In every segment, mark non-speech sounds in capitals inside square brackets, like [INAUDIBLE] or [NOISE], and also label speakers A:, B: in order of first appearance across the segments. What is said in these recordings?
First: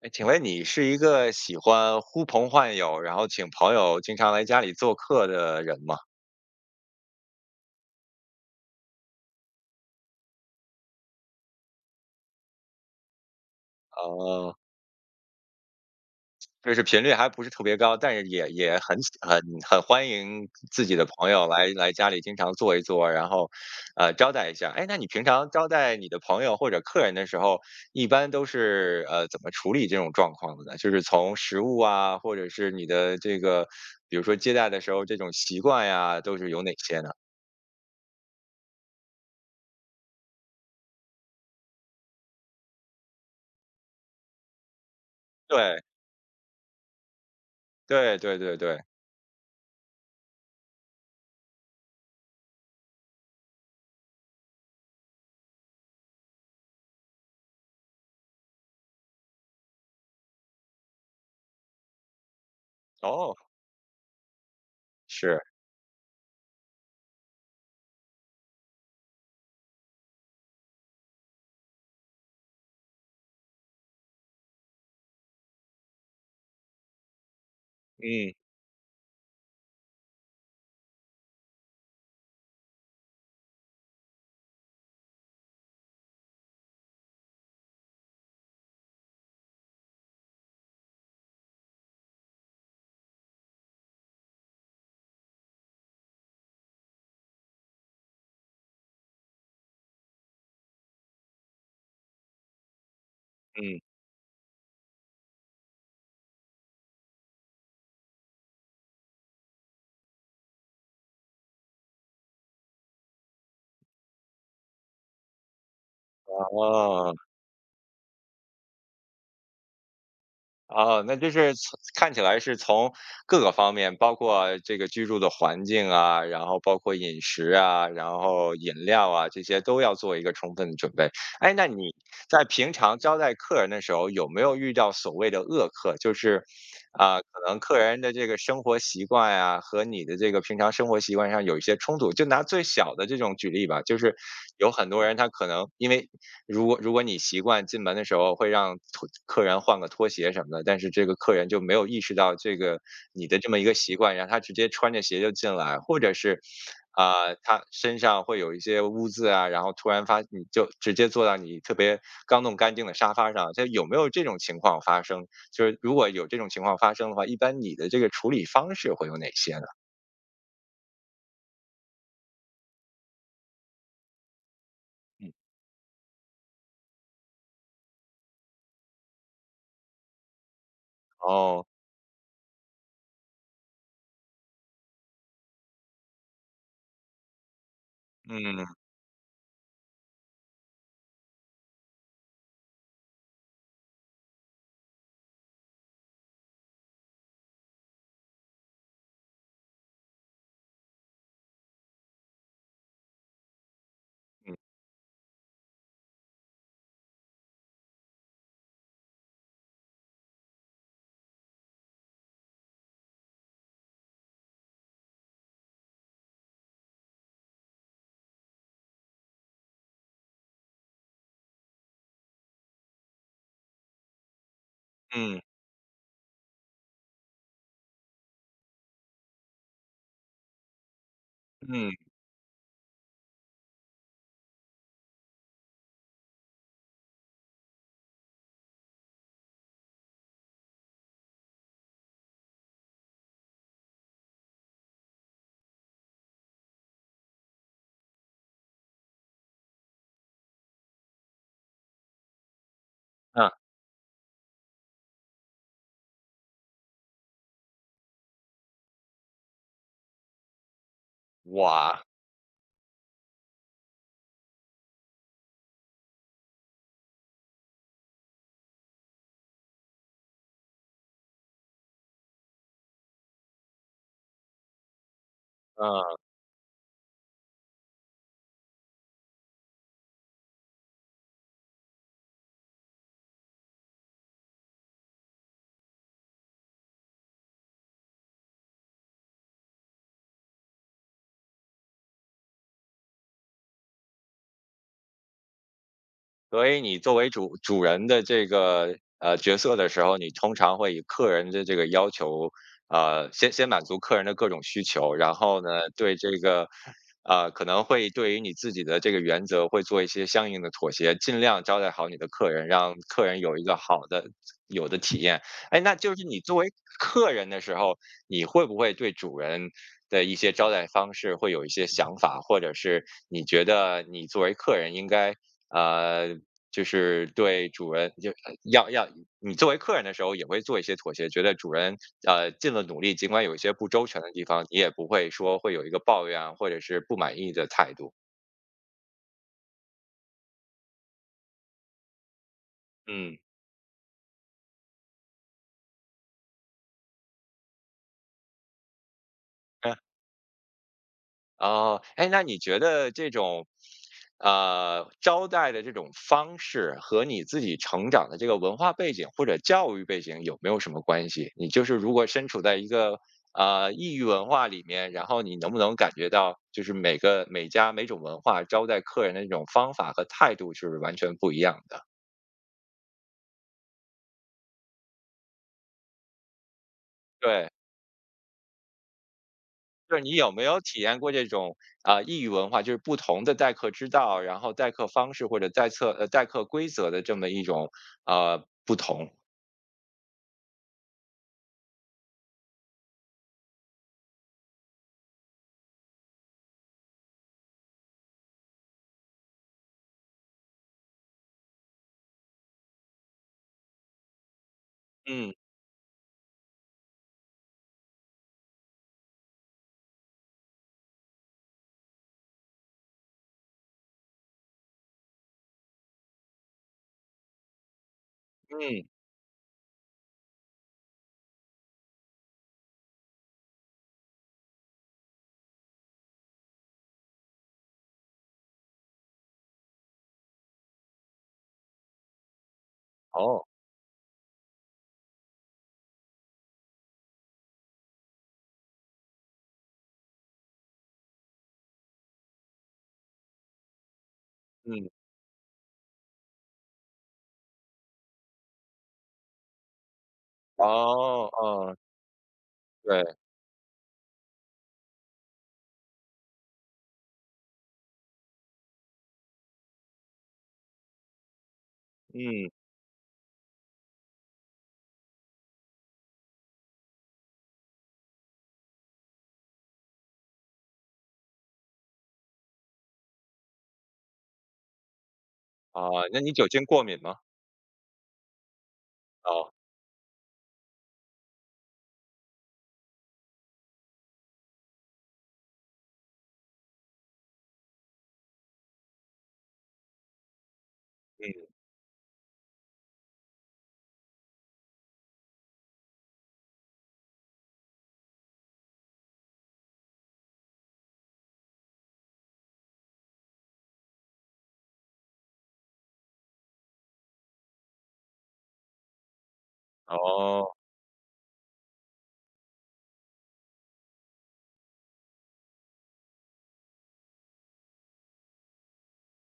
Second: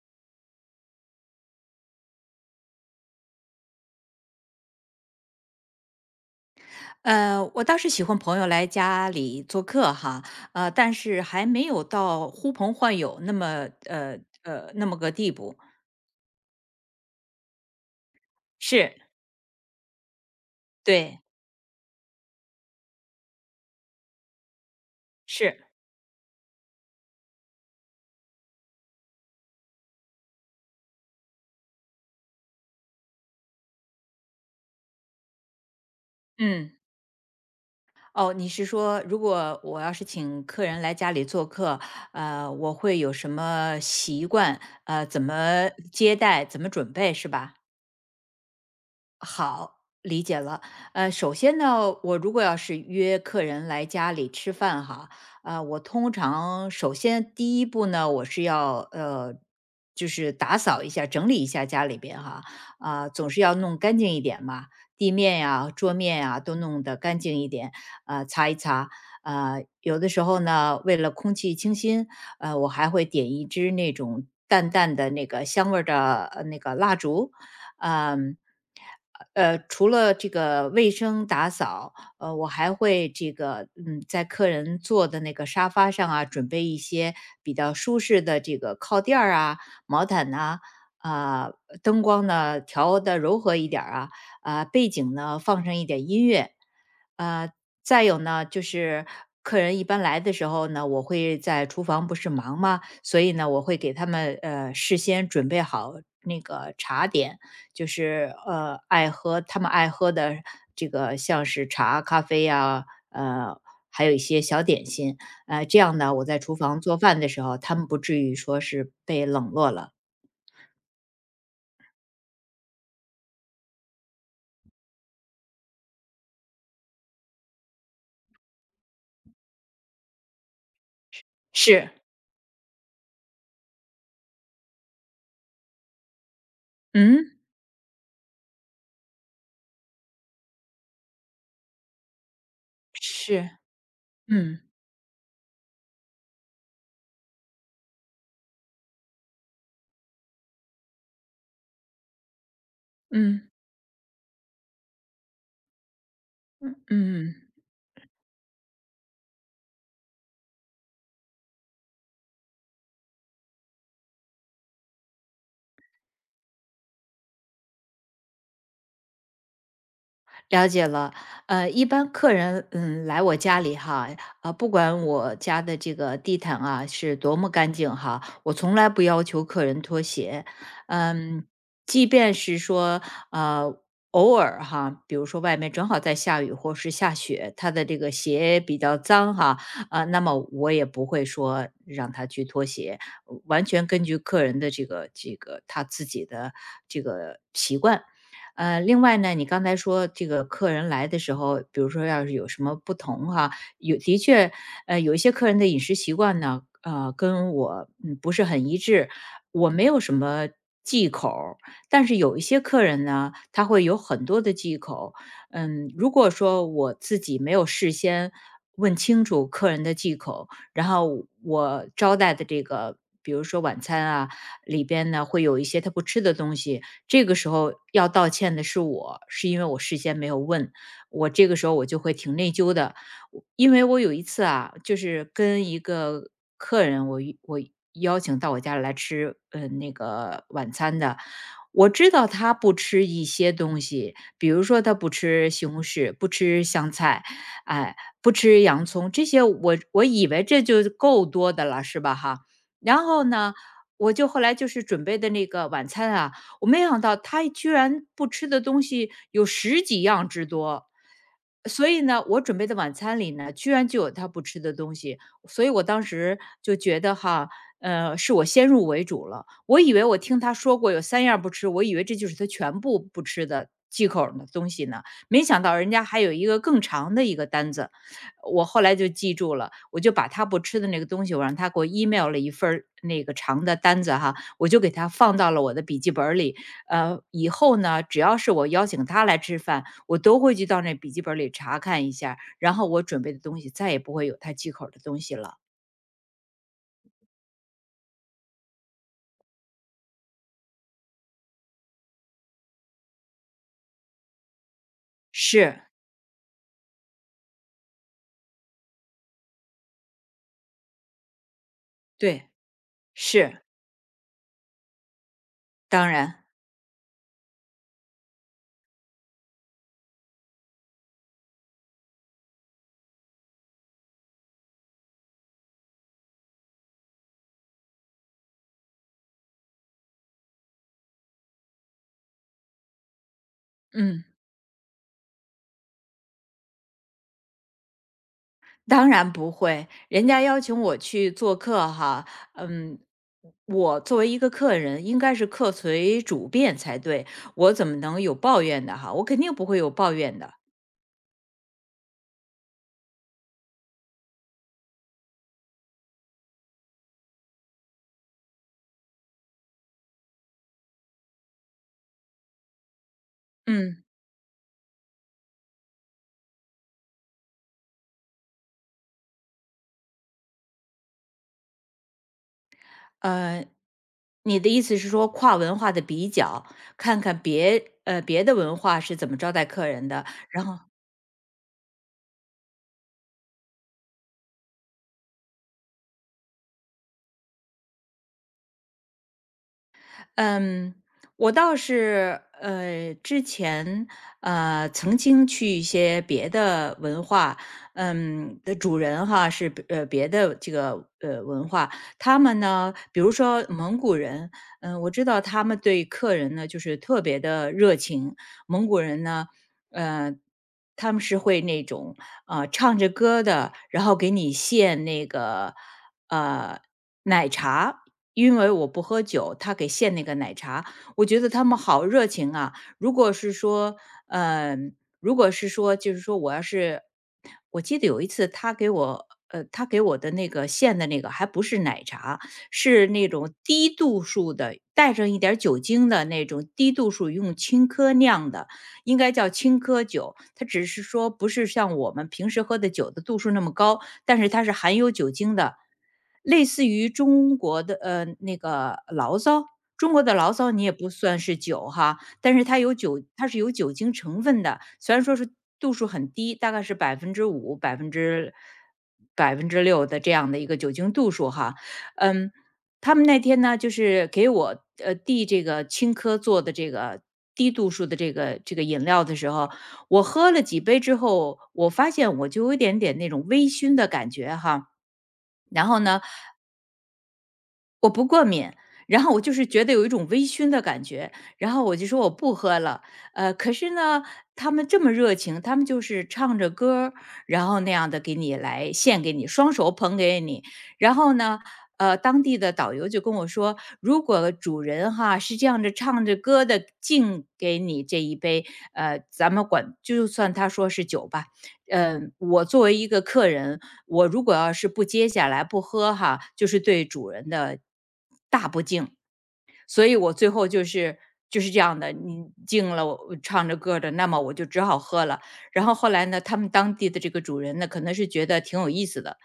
A: 哎，请问你是一个喜欢呼朋唤友，然后请朋友经常来家里做客的人吗？
B: 我倒是喜欢朋友来家里做客哈，但是还没有到呼朋唤友那么
A: 哦，
B: 那么个地步。
A: 就是频率还不是特别高，但是也
B: 是，
A: 很很欢迎自己的
B: 对，
A: 朋友来家里经常坐一坐，然后，招待一下。哎，那你平常
B: 是，
A: 招待你的朋友或者客人的时候，一般都是怎么处理这种状况的呢？就是从食物啊，或者是你的这个，比如说接待的时候这种习惯呀，都是有哪
B: 嗯，
A: 些呢？
B: 哦，你是说如果我要是请客人来家里做客，我会有什么习惯？怎么
A: 对
B: 接待？怎么准备？是吧？
A: 对对对对，
B: 好，理解了。首先呢，我如果要是约客人来家里吃饭哈，我通常首先第一步呢，我是要就是打扫一下、整理一下家里边哈，啊、总
A: 哦。
B: 是要弄干净一点嘛，地面
A: 是，
B: 呀、桌面呀都弄得干净一点，擦一擦。有的时候呢，为了空气清新，我还会点一支那种淡淡的那个香味儿的那个蜡烛，
A: 嗯
B: 嗯、除了这个卫生打扫，我还会这个，在客人坐的那个沙发上啊，准备一些比较舒适的这个靠垫儿啊、毛毯呐、啊，灯光呢调的柔和一点儿啊，啊、背景呢放上一点音乐，呃，再有呢，就是客人一般来的时候呢，我会在厨房不是忙吗？所以呢，我会
A: 嗯，
B: 给他们事先准备好那个茶点，就是爱喝他们爱喝的这个像是茶、咖啡呀、还有一些小点心，这样呢，我在厨房做
A: 哦
B: 饭的时候，他们不至于说是被冷落了。
A: 哦，那就是从看起来是从各个方面，包括这个居住的环境啊，然后包括饮食啊，然后饮料啊，这些都要做一个充分的准备。哎，那
B: 是，
A: 你在平常招待客人的时候，有没有遇到所谓的恶客？就是，啊、可
B: 嗯，
A: 能客人的这个生活习惯呀、和你的这个平常生活习惯上有一些冲突。就拿最小的这种举
B: 是，
A: 例吧，就是
B: 嗯
A: 有很多人他可能因为如果你习惯进门的时候会让拖客人换个拖鞋什么的，但是这个客人就没有意识到这个你的这
B: 嗯
A: 么一个习惯，然后他直接穿着鞋就进来，或者是啊，
B: 嗯。
A: 他身上会有一些污渍啊，然后突然发你就直接坐到你特别刚弄干净的沙发上，这有没有这种情况发生？就是如果有这种情况发生的话，一般你的这个处理方式会有哪些呢？
B: 了解了，一般客人来我家里哈，啊，不管
A: 嗯，
B: 我家的这个地毯啊是多么干净哈，我从来不要求客人脱鞋，嗯，
A: 哦，
B: 即便是说呃偶尔哈，比如说外面正好在下雨或是下雪，他的这个鞋
A: 嗯
B: 比较脏哈，啊，那么我也不会说让他去脱鞋，完全根据客人的这个他自己的这个习惯。另外呢，你刚才说这个客人来的时候，比如说要是有什么不同哈，有的确，有一些客人的饮食习惯呢，跟我不是很一致，我没有什么忌口儿。但是有一些客人呢，他会有很多的忌口，如果说我自己没有事先问清楚客人的忌口，然后我招待的这个。比如说晚餐啊，里边呢
A: 嗯
B: 会有一些他不吃的东西，这个时候要道歉的是我，是因为我事先没有问。我这个时候我
A: 嗯，
B: 就会挺内疚的，因为我有一次啊，就是跟一个客人，我邀请到我家里来吃，那个晚餐的。我知道他不吃一些东西，比如说他不吃西红柿，不吃香菜，哎，不吃洋葱，这些我以为这就够多的了，是吧？哈，然后
A: 啊，
B: 呢，我就后来就是准备的那个晚餐啊，我没想到他居然不吃的东西有十几样之多。所以
A: 哇，
B: 呢，我准备的晚餐里呢，居然就有他不吃的东西，所以我当时就觉得哈，是我先入为主了。我以为我听他说过有三样不吃，我以为这就是他全部不吃的忌口儿的东西呢，没想到人家还
A: 嗯。
B: 有一个更长的一个单子。我后来就记住了，我就把他不吃的那个东西，我让他给我 email 了一份儿那个长的单子哈，我就给他放到了我的笔记本儿里。以后呢，只要是我邀请他来吃饭，我都会去到那笔记本儿里查看一下，然后我准备的东西再也不会有他忌口儿的东西了。
A: 所以你作为主人的这个角色的时候，你通常会以客人的这个要求，呃，先满足客人的各种需求，然后呢，
B: 是，
A: 对这个可能会对于你自己的这个原则会做一些相应的妥协，尽量招待好你的
B: 对，
A: 客人，让客人有
B: 是，
A: 一个好的有的体验。哎，那
B: 当
A: 就是你
B: 然，
A: 作为客人的时候，你会不会对主人的一些招待方式会有一些想法，或者是你觉得你作为客人应该呃，就是对主人就要你作为客人的时候也会做一些妥协，觉得主人尽了努力，尽管有一些不周全
B: 嗯，
A: 的地方，你也不会说会有一个抱怨啊或者是不满意的态度。
B: 当然不会。人家邀请我去做客哈，嗯，
A: 嗯
B: 我作为一个客人，应该是客随主便才对，我怎么能有抱怨的哈？我肯定不会有
A: [LAUGHS]
B: 抱怨的。
A: 哦，哎，那你觉得这种，呃，招待的这种方式和你自己成长的这个文化背景或者教育背景有没有什么关系？你就是如果身处在一个
B: 嗯。
A: 异域文化里面，然后你能不能感觉到，就是每个每家每种文化招待客人的这种方法和态度是完全不一样的？
B: 呃，你的意思是说跨文化的比较，看看
A: 对，
B: 别的文化是怎么招待客人
A: 就是
B: 的，
A: 你有没有体验过这种啊、异域文化，就是不同的待客之道，然后待客方式或者待客规则的这么一种啊不同？
B: 嗯，我倒是之前曾经去一些别的文化，的主人哈是别的这个文化，他们呢，比如说蒙古人，我知道
A: 嗯
B: 他们对客人呢就是特别的热情，蒙古人呢，呃。他们是会那种唱着歌的，然后给你献那个呃奶茶，因为我不
A: 嗯
B: 喝酒，他给献那个奶茶，我觉得他们好热情啊！如果是说，嗯，如果是说，就是说，我要是，我记得有一次他给我的那个献的那个还不是奶茶，是那种
A: 哦
B: 低度数的，带上一点儿酒精的那种低度数用青稞酿的，应该叫青稞酒。它只是说不是像我们平时喝的酒的度数那么高，但是它是含有
A: 嗯
B: 酒精的，类似于中国的那个醪糟。中国的醪糟你也不算
A: 哦
B: 是酒
A: 哦
B: 哈，但是它有酒，
A: 对
B: 它是有酒精成分的。虽然说是度数很低，大概是5%、百分之六的这样的一个酒精度数哈，嗯，
A: 嗯
B: 他们那天呢，就是给我递这个青稞做的这个低度数的这个饮料的时候，我喝了几杯之后，我发现我就有一点点那种微醺的感觉哈。然后
A: 啊、
B: 呢，
A: 那你酒精过敏吗？
B: 我不过敏，然后我就是
A: 哦
B: 觉得有一种微醺的感觉，然后我就说我不喝了。可是呢，他们这么热情，他们就是唱着歌儿然后那样的给你来献给你，双手捧给你。然后呢，
A: 嗯
B: 当地的导游就跟我说，如果主人哈是这样的唱着歌的敬给你这一杯，咱们管就算他说是酒吧，嗯，我作为一个客人，我如果要是不接下来不喝哈，就是对主人的大不敬。所以我最后
A: 哦
B: 就是这样的，你敬了我唱着歌的，那么我就只好喝了。然后后来呢，他们当地的这个主人呢，可能是觉得挺有意思的，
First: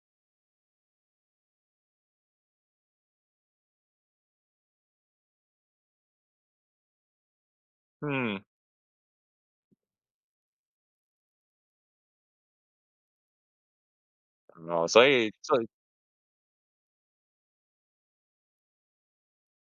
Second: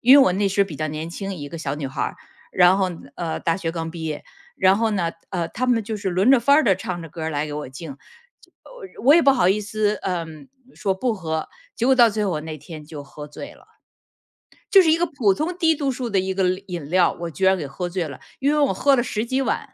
B: 因为我那时比较年轻，一个小女孩儿然后大学刚毕业，然后呢他们就是轮着番儿的唱着歌儿来给我敬，
A: 嗯
B: 我也不好意思说不喝，结果到最后我那天就喝醉了。就
A: 哦，
B: 是一个
A: 所以
B: 普
A: 做
B: 通低度数的一个饮料，我居然给喝醉了，因为我喝了十几碗。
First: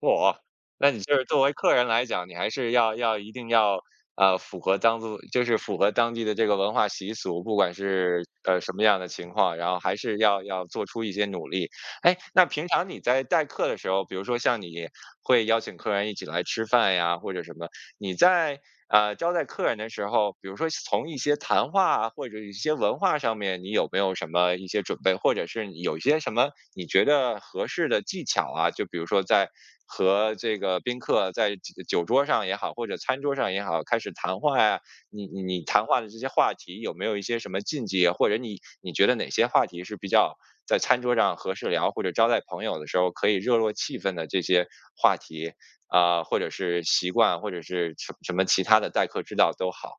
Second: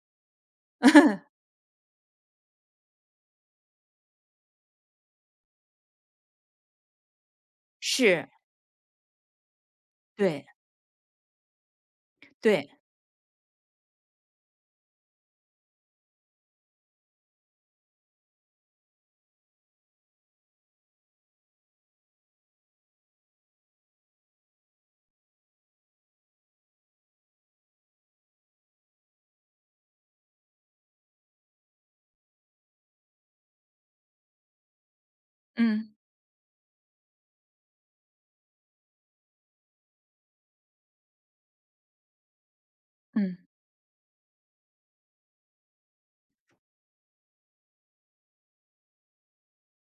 A: 哇，那你就是作为客人来讲，你还是一定要符合当地，就是符合当地的这个文化习俗，不管是
B: 是，
A: 什么样的情况，然后还是要
B: 对，
A: 要做出一些努力。哎，那平
B: 对，
A: 常你在代客的时候，比如说像你会邀请客人一起来吃饭呀，或者什么，你在招待客人的时候，比如说从一些谈话啊或者一些文化上面，你有没有什么一些准备，或者是你有一些什么你觉得合适的技巧啊？就比如说在和这个宾客在酒桌上也好，或者餐桌上也好，开始谈话呀、你谈
B: 嗯，
A: 话的这些话题有没有一些什么禁忌啊或者你觉得哪些话题是比较在餐桌上合适聊，或者招待朋友的时候可以
B: 嗯。
A: 热络气氛的这些话题？啊、或者是习惯，或者是什么其他的待客之道都好。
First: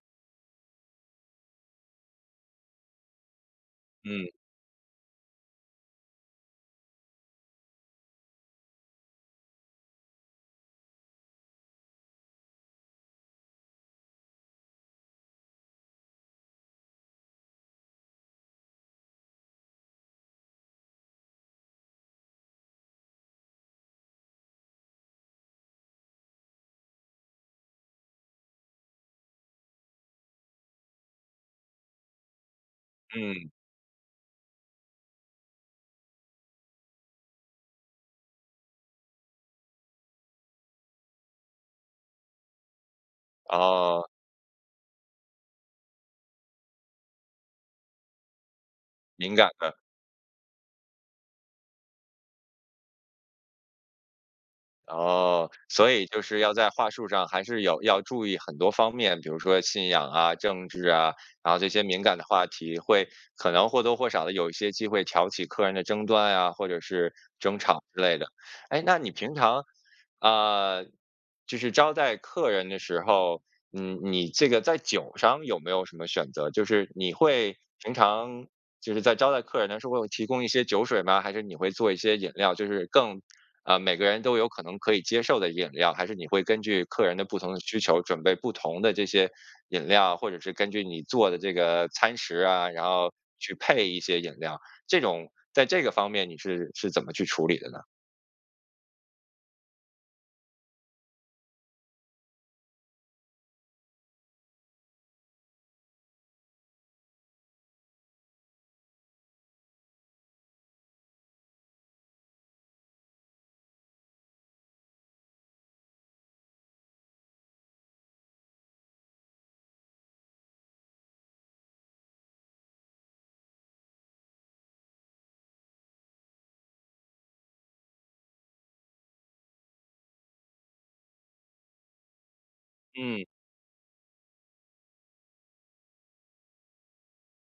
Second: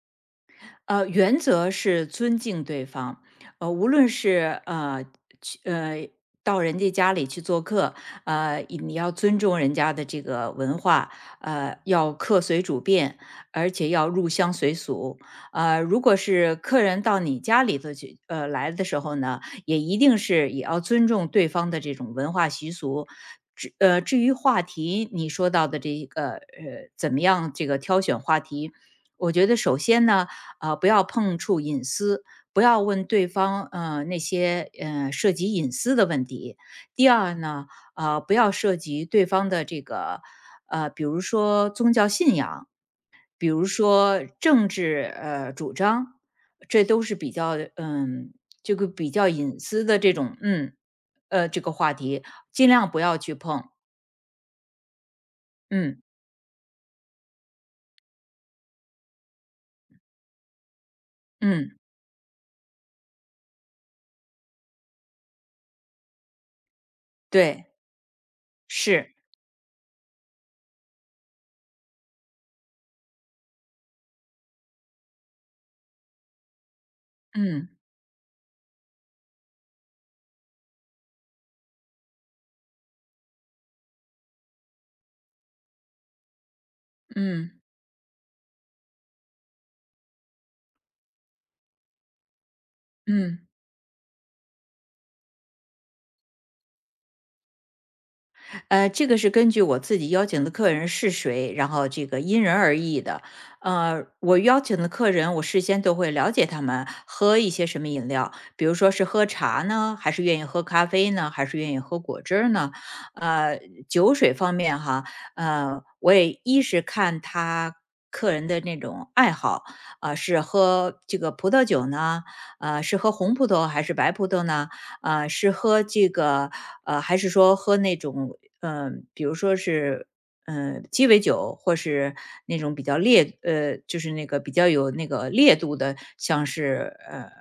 B: 原则是尊敬对方，无论
A: 嗯
B: 是呃去呃到人家家里去做客，你要尊重人家的这个文化，要客随主便，而且要入乡随俗。如果是客人到你家里头去，来的时候呢，也一定是也要尊重对方的这种文化习俗。至于话题，你说到的这个怎么样这个挑选话题，我觉得首先呢，啊，不要碰触隐私，不要问对
A: 嗯，
B: 方那些涉及隐私的问题。第二呢，不要涉及对方的这个比如说宗教信仰，比如
A: 哦，
B: 说政治主张，这都是比较这个比较
A: 敏感
B: 隐
A: 的。
B: 私的这种这个话题，尽量不要去碰。
A: 哦，所
B: 嗯
A: 以就是要在话术上还是有要注意很多方面，比如说信仰啊、政治啊，然后这
B: 嗯，
A: 些敏感的话题会可能或多或少的有一些机会挑起客人的争端啊，或者是争
B: 对，
A: 吵之类的。哎，那你
B: 是，
A: 平常，呃，就是招待客人的时候，嗯，你这个在酒上有没有什么选择？就是你会
B: 嗯
A: 平常就是在招待客人的时候会提供一些酒水吗？还是你会做一些饮料，就是更每个人都有可能可以接受的饮料，还是你会根据客人的不同的
B: 嗯
A: 需求准备不同的这些饮料，或者是根据你做的这个餐食啊，然后
B: 嗯。
A: 去配一些饮料？这种在这个方面你是怎么去处理的呢？
B: 这个是根据我自己邀请的客人是谁，然后这个因人而异的。我邀请的客人，我事先都会了解他们喝一些什么饮料，比如说是喝茶呢，还是愿意喝咖啡呢，还是愿意喝果汁儿呢？呃，酒水方面哈，我也一是看他客人的那种爱好，啊、是喝这个葡萄酒呢，是喝红葡萄还是白葡萄呢？啊，是喝这个还是说喝那种比如说是鸡尾酒，或是那种比较
A: 嗯
B: 烈就是那个比较有那个烈度的，像是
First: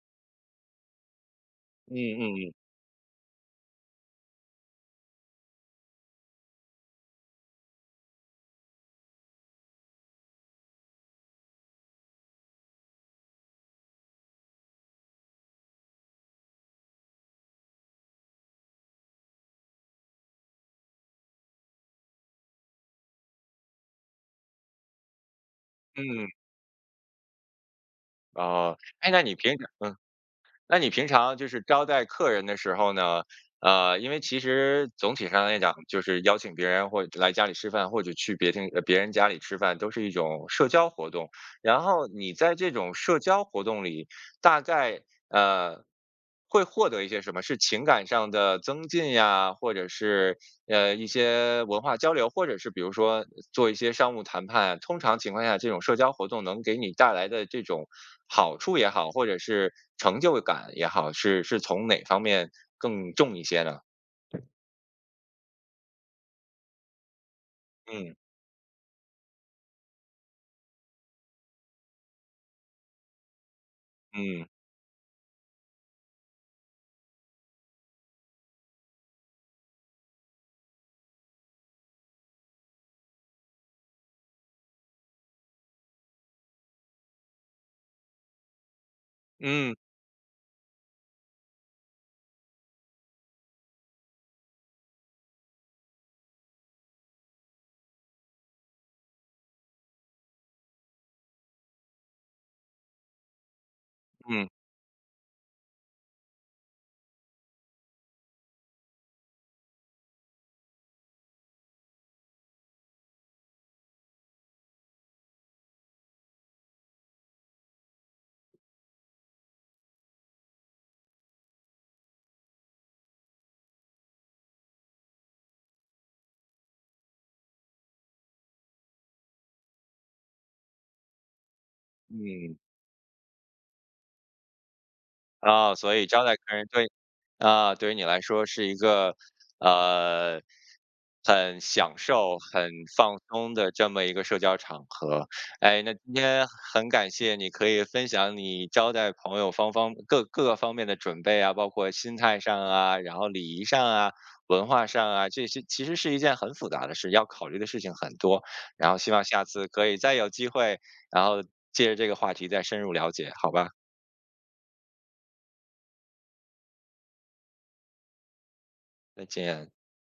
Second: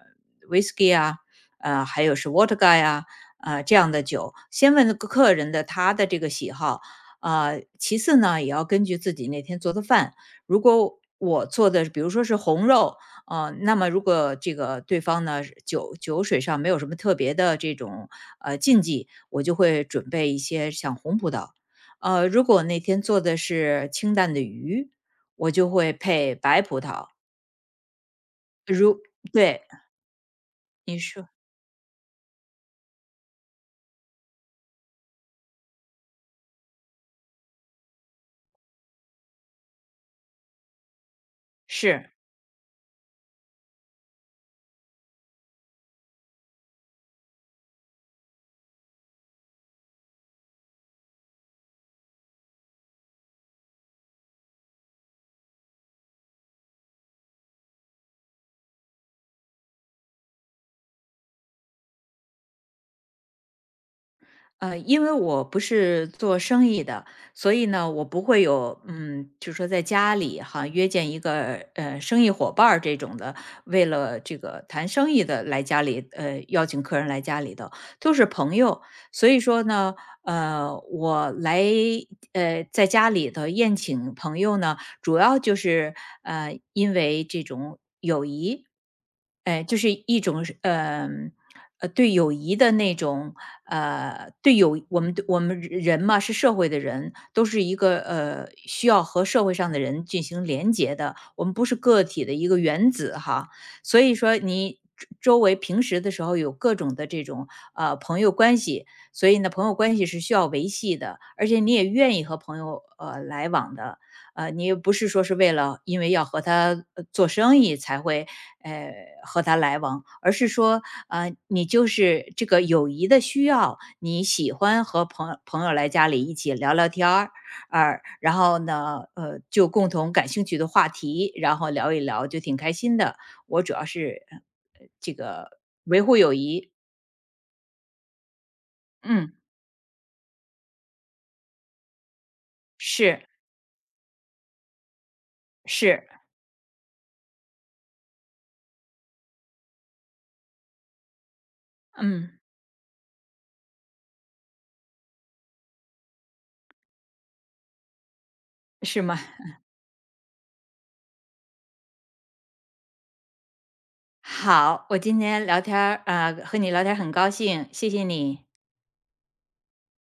B: whisky 啊，
A: 嗯
B: 还有是
A: 嗯
B: vodka 呀、啊，这样的酒，先问个客人的他的这个喜好，啊，其次呢，也要根据自己那天做的饭，如果我做的比如说是红肉，那么如果这个对方呢是酒水上没有什么特别的这种禁忌，我就会准备一些像红葡萄。如果那天做的是清淡的鱼，我就会
A: 嗯嗯，
B: 配白葡萄。
A: 哦，
B: 如
A: 哎，那你平时
B: 对
A: 嗯。那你
B: 你
A: 平
B: 说
A: 常就是招待客人的时候呢，呃，因为其实总体上来讲，就是邀请别人或者来家里吃饭，或者去别人家里吃饭，都是一种社交活动。然后
B: 是，
A: 你在这种社交活动里，大概呃，会获得一些什么？是情感上的增进呀，或者是一些文化交流，或者是比如说做一些商务谈判。通常情况下，这种社交活动能给你带来的这种好处也好，或者是成就感也好，是从哪方面更重一些呢？
B: 因为我不是做生意的，所以呢，我
A: 嗯
B: 不会有，就是说在家里哈约见一个生意伙伴儿这种的，为了这
A: 嗯
B: 个谈生意的来家里，邀请客人来家里的，都是朋友。所以说呢，我来在家里头宴请朋友呢，主要就是因为这种友谊，哎、
A: 嗯
B: 就是一种是对友谊的那种呃对友我们人嘛是社会的人，都是一个需要和社会上的人进行连接的，我们不是个体的一个原子哈，所以说
A: 嗯
B: 你。周围平时的时候有各种的这种朋友关系，所以呢，朋友关系是需要维系的，而且你也愿意和朋友来往的，你又不是说是为了因为要和他做生意才会呃和他来往，而是说你就是这个友谊的需要，你喜欢和朋友来家里一起聊聊天儿，啊，然后呢，就共同感兴趣的话题，然后聊一聊，就
A: 嗯。
B: 挺开心的。我主要是这个
A: 啊，所
B: 维
A: 以
B: 护
A: 招
B: 友
A: 待客人
B: 谊，
A: 对。啊，对于你来说是一个，
B: 嗯，
A: 呃，很享受、很放
B: 是
A: 松的这么一个社交场合。哎，那
B: 是，
A: 今天很感谢你可以分享你招待朋友方方各各个方面的准备啊，包括心
B: 嗯，
A: 态上啊，然后礼仪上啊，文化上啊，这些其实是一件很复杂的事，要考虑的事情很多。然后
B: 是
A: 希
B: 吗？
A: 望下次可以再有机会，然后借着这个话题再深入了解，好吧？
B: 好，我今天聊天儿啊、和你聊天儿很高兴，谢谢你。
A: 再见。